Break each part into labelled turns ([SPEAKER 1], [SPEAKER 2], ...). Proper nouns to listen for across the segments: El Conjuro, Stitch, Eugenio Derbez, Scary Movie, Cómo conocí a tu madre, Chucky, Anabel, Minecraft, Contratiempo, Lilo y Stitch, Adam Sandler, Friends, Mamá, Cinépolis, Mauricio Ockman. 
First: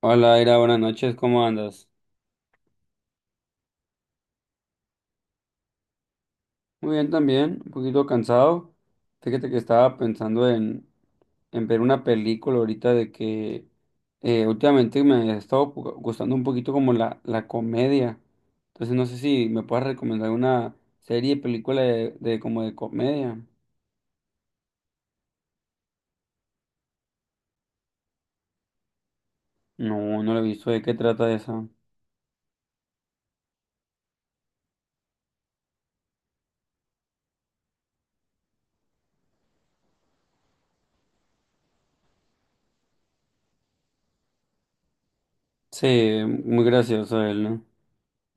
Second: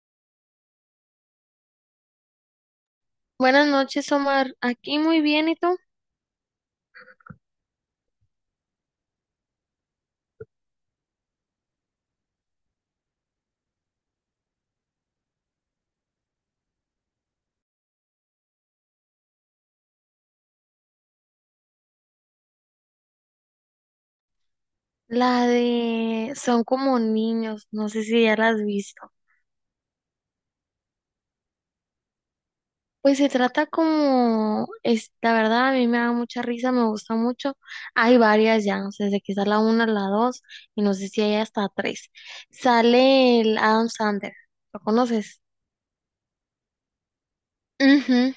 [SPEAKER 1] Hola, Ira, buenas noches, ¿cómo andas?
[SPEAKER 2] Buenas noches, Omar. Aquí muy bien, ¿y tú?
[SPEAKER 1] Muy bien también, un poquito cansado. Fíjate que estaba pensando en ver una película ahorita de que últimamente me ha estado gustando un poquito como la comedia. Entonces no sé si me puedes recomendar una serie, película de como de comedia.
[SPEAKER 2] La de Son como niños, no sé si ya la has visto.
[SPEAKER 1] No la he visto, ¿de qué trata esa?
[SPEAKER 2] Pues se trata como, es, la verdad, a mí me da mucha risa, me gusta mucho. Hay varias ya, no sé, desde que está la una, la dos, y no sé si hay hasta tres. Sale el Adam Sandler, ¿lo conoces?
[SPEAKER 1] Sí, muy gracioso él, ¿no?
[SPEAKER 2] Ujú.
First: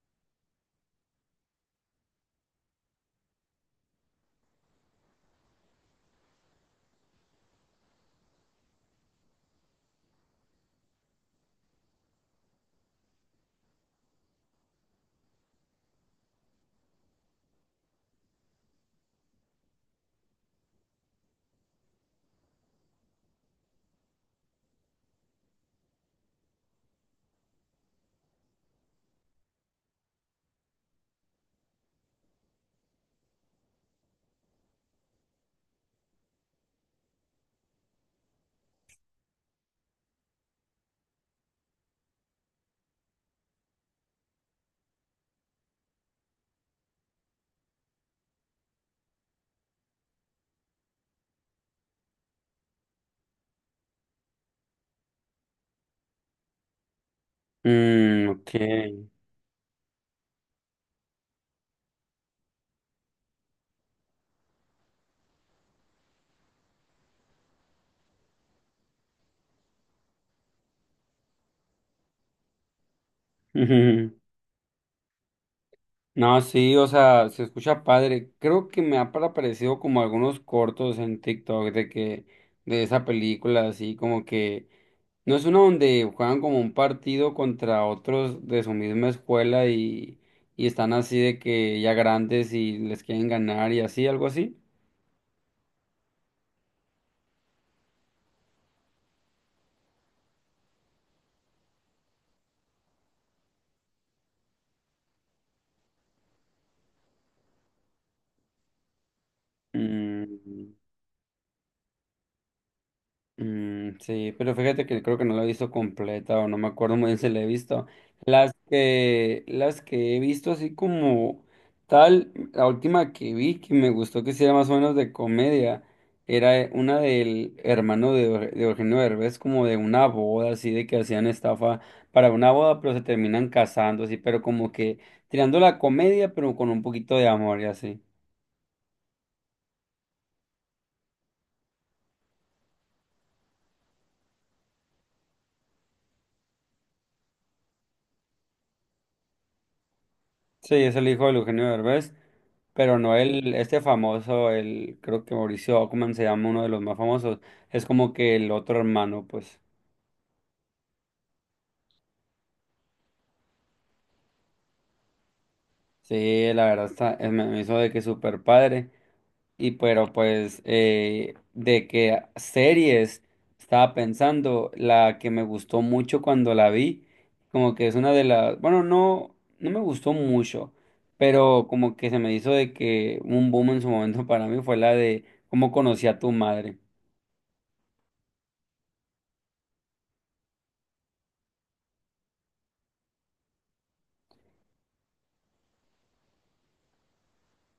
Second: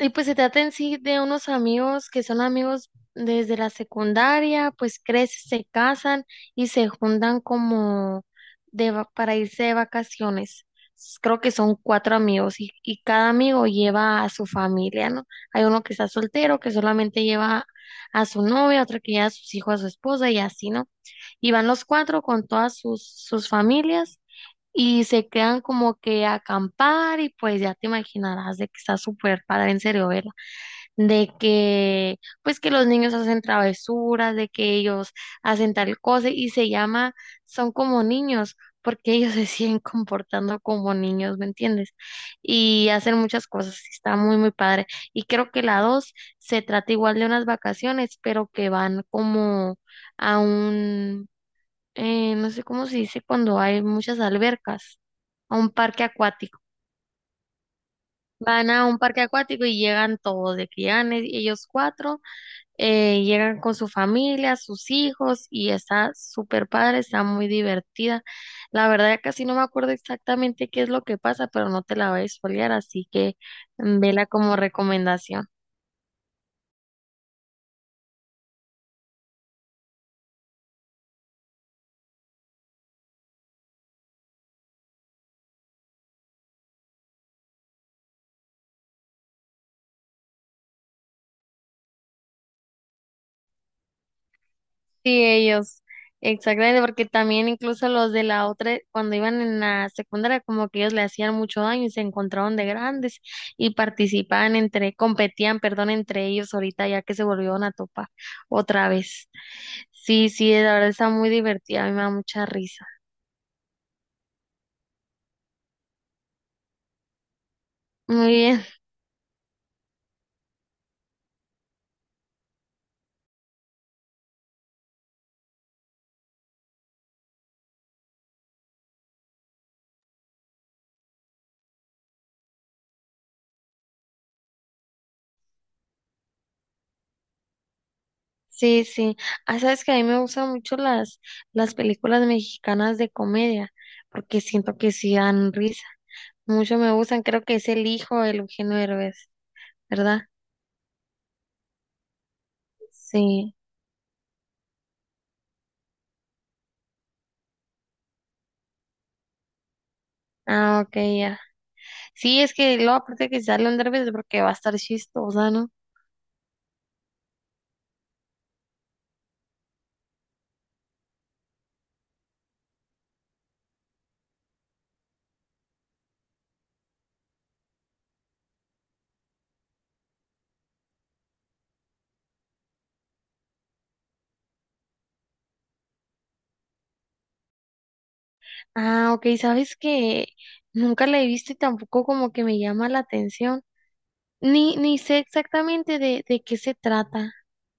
[SPEAKER 2] Y pues se trata en sí de unos amigos que son amigos desde la secundaria, pues crecen, se casan y se juntan como de, para irse de vacaciones. Creo que son cuatro amigos y cada amigo lleva a su familia, ¿no? Hay uno que está soltero, que solamente lleva a su novia, otro que lleva a sus hijos, a su esposa y así, ¿no? Y van los cuatro con todas sus familias y se quedan como que a acampar y pues ya te imaginarás de que está súper padre en serio verla, de que pues que los niños hacen travesuras, de que ellos hacen tal cosa y se llama, son como niños. Porque ellos se siguen comportando como niños, ¿me entiendes? Y hacen muchas cosas, y está muy, muy padre. Y creo que la dos se trata igual de unas vacaciones, pero que van como a un, no sé cómo se dice cuando hay muchas albercas, a un parque acuático.
[SPEAKER 1] Mm, ok.
[SPEAKER 2] Van a un parque acuático y llegan todos, de que llegan ellos cuatro, llegan con su familia, sus hijos, y está súper padre, está muy divertida. La verdad, ya casi no me acuerdo exactamente qué es lo que pasa, pero no te la voy a spoilear, así que vela como recomendación.
[SPEAKER 1] No, sí, o sea, se escucha padre. Creo que me ha aparecido como algunos cortos en TikTok de que, de esa película, así como que, no es una donde juegan como un partido contra otros de su misma escuela y están así de que ya grandes y les quieren ganar y así, algo así.
[SPEAKER 2] Sí, ellos, exactamente, porque también incluso los de la otra, cuando iban en la secundaria, como que ellos le hacían mucho daño y se encontraron de grandes y participaban entre, competían, perdón, entre ellos ahorita ya que se volvieron a topar otra vez. Sí, sí,
[SPEAKER 1] Mm.
[SPEAKER 2] la verdad está muy divertida, a mí me da mucha risa.
[SPEAKER 1] Mm, sí, pero fíjate que creo que no la he visto completa o no me acuerdo muy bien si la he visto.
[SPEAKER 2] Muy
[SPEAKER 1] Las
[SPEAKER 2] bien,
[SPEAKER 1] que, las que he visto así como tal, la última que vi que me gustó que hiciera más o menos de comedia, era una del hermano de, de Eugenio Derbez, como de una boda, así de que hacían estafa para una boda, pero se terminan casando, así, pero como que tirando la comedia, pero con un poquito de amor y así.
[SPEAKER 2] sí, sí. Ah, sabes que a mí me gustan mucho las películas mexicanas de comedia, porque siento que sí dan risa. Mucho me gustan, creo que es El Hijo de Eugenio Derbez, ¿verdad?
[SPEAKER 1] Sí, es el hijo de Eugenio Derbez. Pero no el,
[SPEAKER 2] Sí.
[SPEAKER 1] este famoso, el, creo que Mauricio Ockman se llama uno de los más famosos. Es como que el otro hermano, pues.
[SPEAKER 2] Ah, ok, ya. Sí, es que luego aparte que sale un derbez porque va a estar chistosa, ¿no?
[SPEAKER 1] Sí, la verdad está, me hizo de que súper padre. Y pero pues, de que series estaba pensando, la que me gustó mucho cuando la vi, como que es una de las, bueno, no, no me gustó mucho, pero como que se me hizo de que un boom en su momento para mí fue la de cómo conocí a tu madre.
[SPEAKER 2] Ah, ok, sabes que nunca la he visto y tampoco como que me llama la atención. Ni, ni sé exactamente de qué se trata.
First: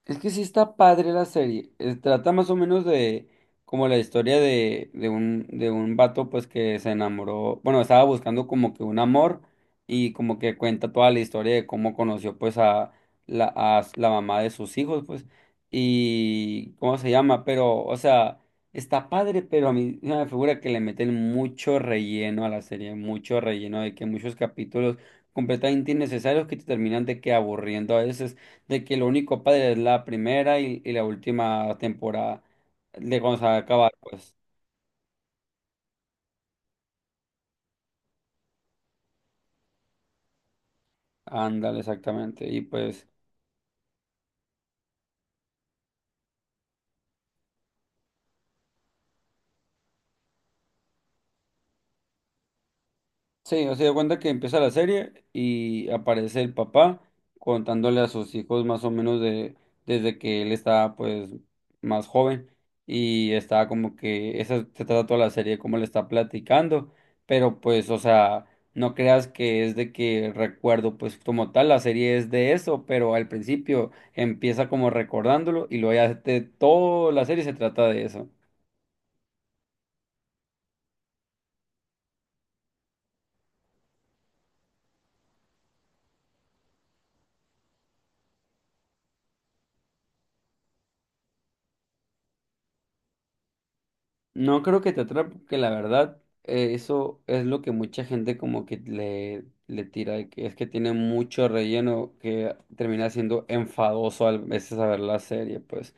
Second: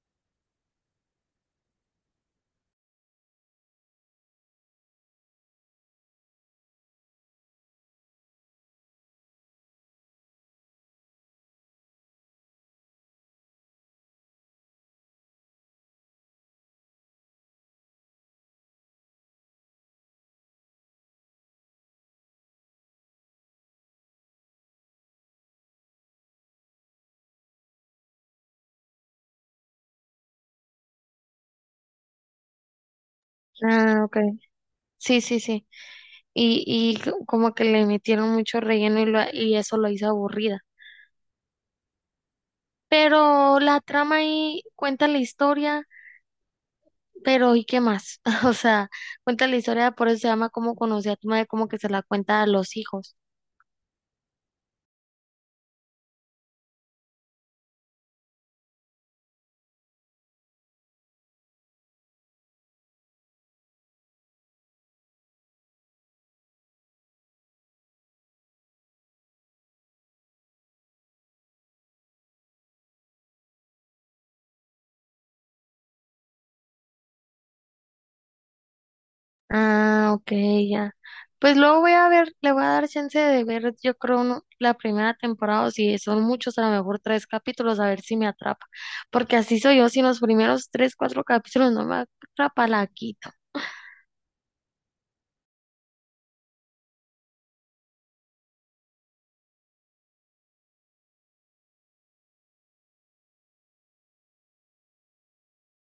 [SPEAKER 1] Es que sí está padre la serie. Trata más o menos de como la historia de un vato pues que se enamoró, bueno, estaba buscando como que un amor y como que cuenta toda la historia de cómo conoció pues a la, la mamá de sus hijos pues y cómo se llama, pero o sea, está padre, pero a mí se me figura que le meten mucho relleno a la serie, mucho relleno de que muchos capítulos completamente innecesarios que te terminan de que aburriendo a veces de que lo único padre es la primera y la última temporada de cuando se acaba
[SPEAKER 2] Ah, ok.
[SPEAKER 1] pues.
[SPEAKER 2] Sí, sí, sí. Y como que le metieron mucho relleno y, y eso lo hizo aburrida.
[SPEAKER 1] Ándale, exactamente. Y pues.
[SPEAKER 2] Pero la trama ahí cuenta la historia, pero ¿y qué más? O sea, cuenta la historia, por eso se llama como conocí a tu madre, como que se la cuenta a los hijos.
[SPEAKER 1] Sí, o sea, de cuenta que empieza la serie y aparece el papá contándole a sus hijos más o menos de desde que él estaba pues más joven y está como que esa se trata toda la serie como le está platicando, pero pues o sea, no creas que es de que recuerdo pues como tal la serie es de eso, pero al principio empieza como recordándolo y luego ya toda la serie se trata de eso.
[SPEAKER 2] Ah, ok, ya. Pues luego voy a ver, le voy a dar chance de ver, yo creo, la primera temporada, o si son muchos, a lo mejor tres capítulos, a ver si me atrapa. Porque así soy yo, si en los primeros tres, cuatro capítulos no me atrapa, la quito.
[SPEAKER 1] No creo que te atrape, porque la verdad, eso es lo que mucha gente como que le tira, de que es que tiene mucho relleno que termina siendo enfadoso a veces a ver la serie, pues.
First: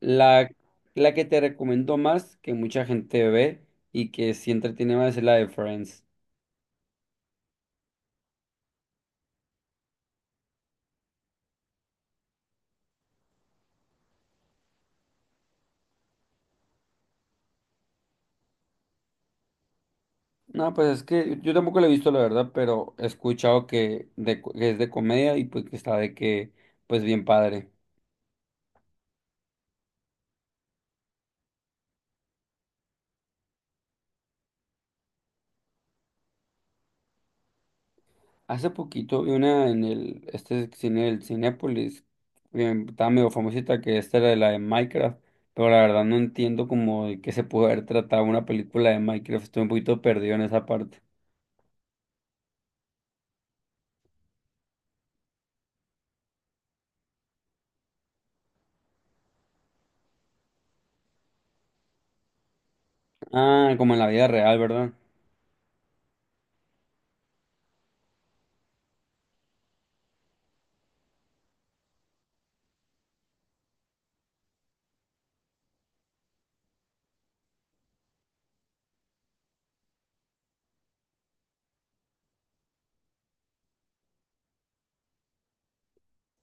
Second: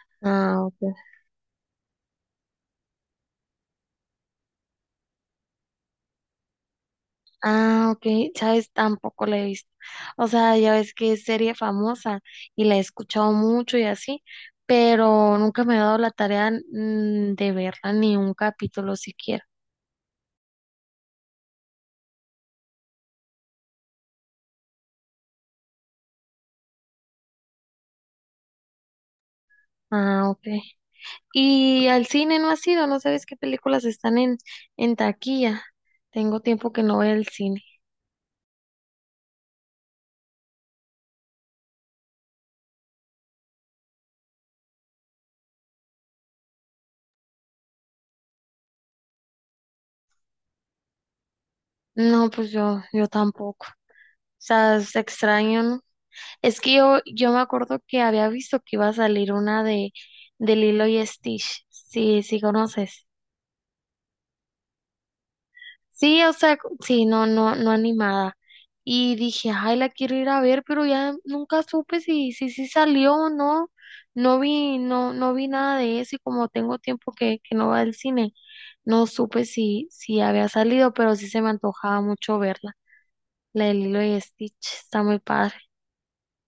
[SPEAKER 1] La,
[SPEAKER 2] Ah, ok.
[SPEAKER 1] la que te recomiendo más, que mucha gente ve y que sí entretiene más es la de Friends.
[SPEAKER 2] Ah, ok, sabes, tampoco la he visto. O sea, ya ves que es serie famosa y la he escuchado mucho y así, pero nunca me he dado la tarea de verla ni un capítulo siquiera.
[SPEAKER 1] No, pues es que yo tampoco la he visto, la verdad, pero he escuchado que, de, que es de comedia y pues que está de que, pues bien padre.
[SPEAKER 2] Ah, ok. Y al cine no has ido, no sabes qué películas están en taquilla. Tengo tiempo que no voy al cine.
[SPEAKER 1] Hace poquito vi una en el, este cine, el Cinépolis, que estaba medio famosita, que esta era de la de Minecraft, pero la verdad no entiendo como de qué se puede haber tratado una película de Minecraft, estoy un poquito perdido en esa parte.
[SPEAKER 2] No, pues yo tampoco. O sea, es extraño, ¿no? Es que yo me acuerdo que había visto que iba a salir una de Lilo y Stitch. Sí, sí conoces.
[SPEAKER 1] Ah, como en la vida real, ¿verdad?
[SPEAKER 2] Sí, o sea, sí, no, no, no animada. Y dije, ay, la quiero ir a ver, pero ya nunca supe si, si, si salió o no. No vi, no, no vi nada de eso y como tengo tiempo que no va al cine. No supe si, si había salido, pero sí se me antojaba mucho verla. La de Lilo y Stitch está muy padre.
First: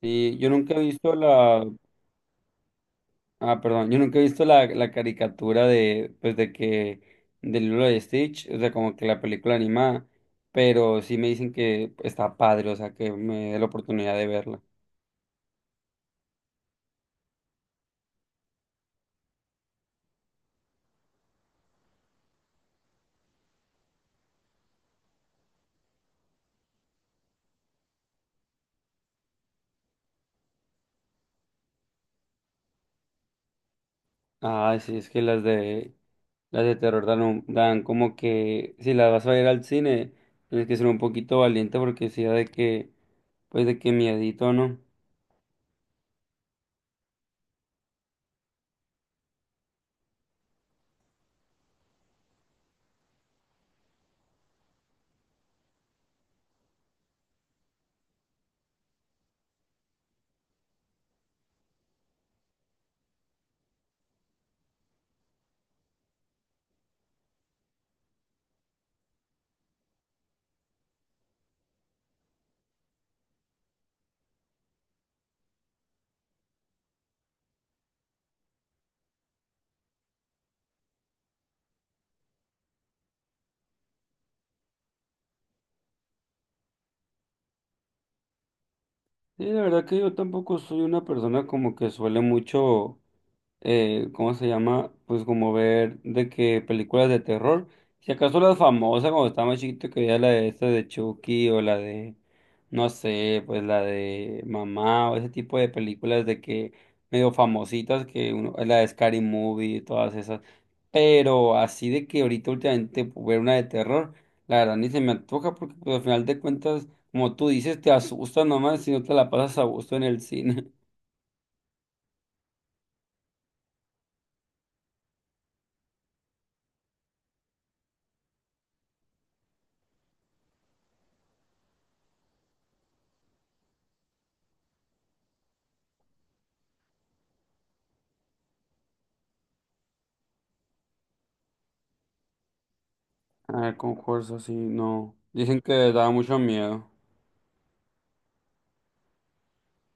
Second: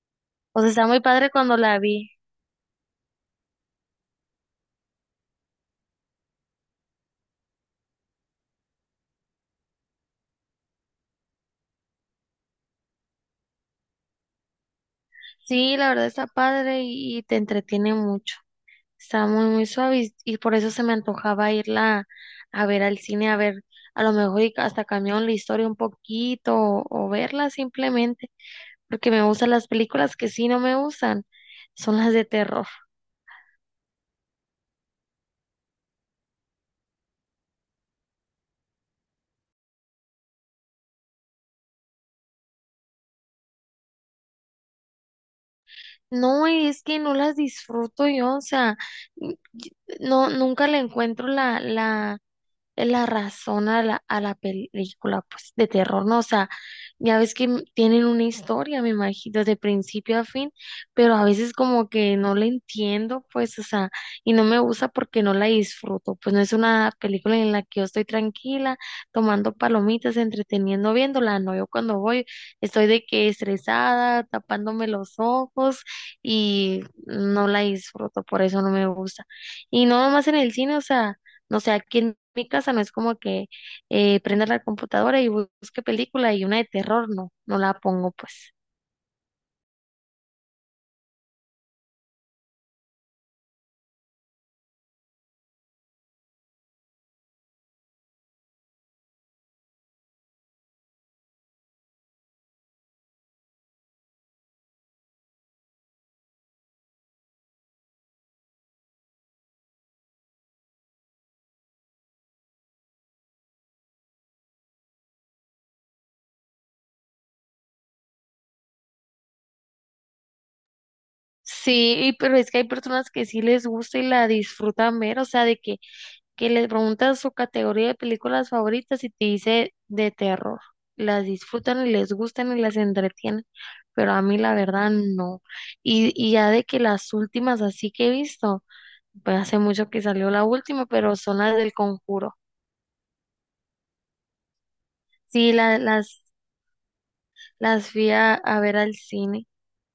[SPEAKER 1] Sí, yo
[SPEAKER 2] O sea,
[SPEAKER 1] nunca he
[SPEAKER 2] está muy
[SPEAKER 1] visto
[SPEAKER 2] padre cuando
[SPEAKER 1] la,
[SPEAKER 2] la vi.
[SPEAKER 1] ah, perdón, yo nunca he visto la caricatura de, pues de que, del libro de Stitch, o sea, como que la película animada, pero sí me dicen que está padre, o sea, que me dé la oportunidad de verla.
[SPEAKER 2] Sí, la verdad está padre y te entretiene mucho. Está muy, muy suave y por eso se me antojaba irla a ver al cine, a ver, a lo mejor y hasta cambiaron la historia un poquito o verla simplemente, porque me gustan las películas que sí no me gustan, son las de terror.
[SPEAKER 1] Ah, sí, es que las de terror dan, dan como que si las vas a ir al cine, tienes que ser un poquito valiente porque sea de que, pues de que miedito, ¿no?
[SPEAKER 2] No, es que no las disfruto yo, o sea, y- no, nunca le encuentro la razón a a la película, pues, de terror, ¿no? O sea, ya ves que tienen una historia, me imagino, de principio a fin, pero a veces como que no la entiendo, pues, o sea, y no me gusta porque no la disfruto, pues no es una película en la que yo estoy tranquila, tomando palomitas, entreteniendo, viéndola, no, yo cuando voy estoy de que estresada, tapándome los ojos y no la disfruto, por eso no me gusta. Y no nomás en el cine, o sea... No sé, aquí en mi casa no es como que prenda la computadora y busque película y una de terror, no, no la pongo pues.
[SPEAKER 1] Sí, la verdad que yo tampoco soy una persona como que suele mucho, ¿cómo se llama? Pues como ver de que películas de terror, si acaso las famosas cuando estaba más chiquito que veía la de esta de Chucky o la de, no sé, pues la de Mamá o ese tipo de películas de que medio famositas que uno, la de Scary Movie y todas esas, pero así de que ahorita últimamente pues, ver una de terror, la verdad ni se me antoja porque pues, al final de cuentas como tú dices, te asusta nomás si no te la pasas a gusto en el cine.
[SPEAKER 2] Sí, y pero es que hay personas que sí les gusta y la disfrutan ver, o sea, de que les preguntas su categoría de películas favoritas y te dice de terror. Las disfrutan y les gustan y las entretienen, pero a mí la verdad no. Y ya de que las últimas así que he visto, pues hace mucho que salió la última, pero son las del Conjuro.
[SPEAKER 1] Ah, con fuerza, sí, no.
[SPEAKER 2] Sí,
[SPEAKER 1] Dicen que
[SPEAKER 2] la-
[SPEAKER 1] daba
[SPEAKER 2] las
[SPEAKER 1] mucho miedo.
[SPEAKER 2] Las fui a ver al cine.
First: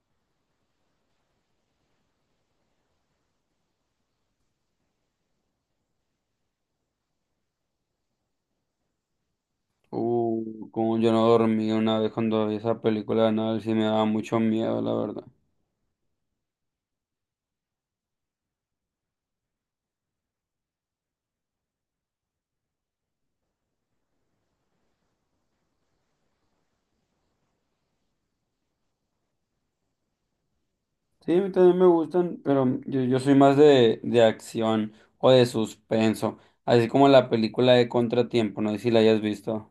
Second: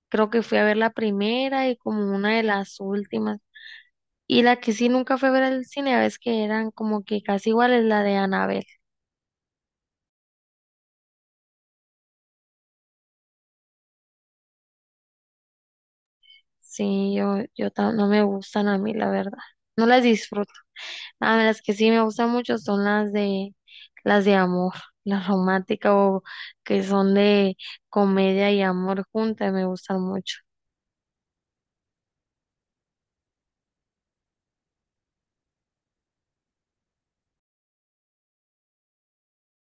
[SPEAKER 2] Creo que fui a ver la primera y como una de las últimas. Y la que sí nunca fui a ver al cine, a veces que eran como que casi iguales, la de Anabel.
[SPEAKER 1] Como yo no dormí una vez cuando vi esa película de Anabel, sí me daba mucho miedo, la verdad.
[SPEAKER 2] Sí, yo, no me gustan a mí, la verdad. No las disfruto. A mí las que sí me gustan mucho son las de amor, las románticas o que son de comedia y amor juntas, me gustan mucho.
[SPEAKER 1] Sí, a mí también me gustan, pero yo, soy más de acción o de suspenso. Así como la película de Contratiempo, no sé si la hayas visto.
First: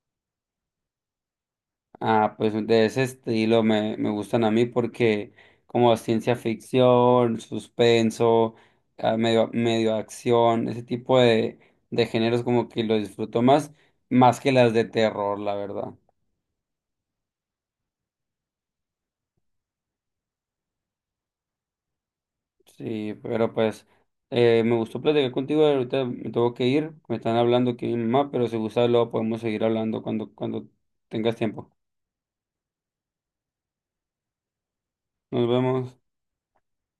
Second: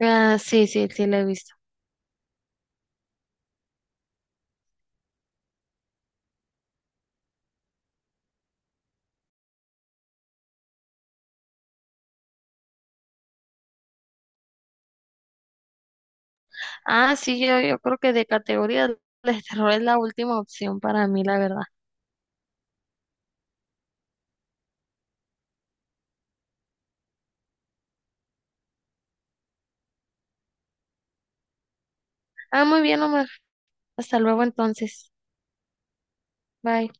[SPEAKER 2] Ah, sí, sí, sí, la he visto.
[SPEAKER 1] Ah, pues de ese estilo me, me gustan a mí porque como ciencia ficción, suspenso, medio, medio acción, ese tipo de géneros como que lo disfruto más, más que las de terror, la verdad.
[SPEAKER 2] Ah, sí, yo creo que de categoría el terror es la última opción para mí, la verdad.
[SPEAKER 1] Sí, pero pues me gustó platicar contigo, ahorita me tengo que ir, me están hablando aquí mi mamá, pero si gusta luego podemos seguir hablando cuando, cuando tengas tiempo.
[SPEAKER 2] Ah, muy bien, Omar. Hasta luego entonces.
[SPEAKER 1] Nos vemos.
[SPEAKER 2] Bye.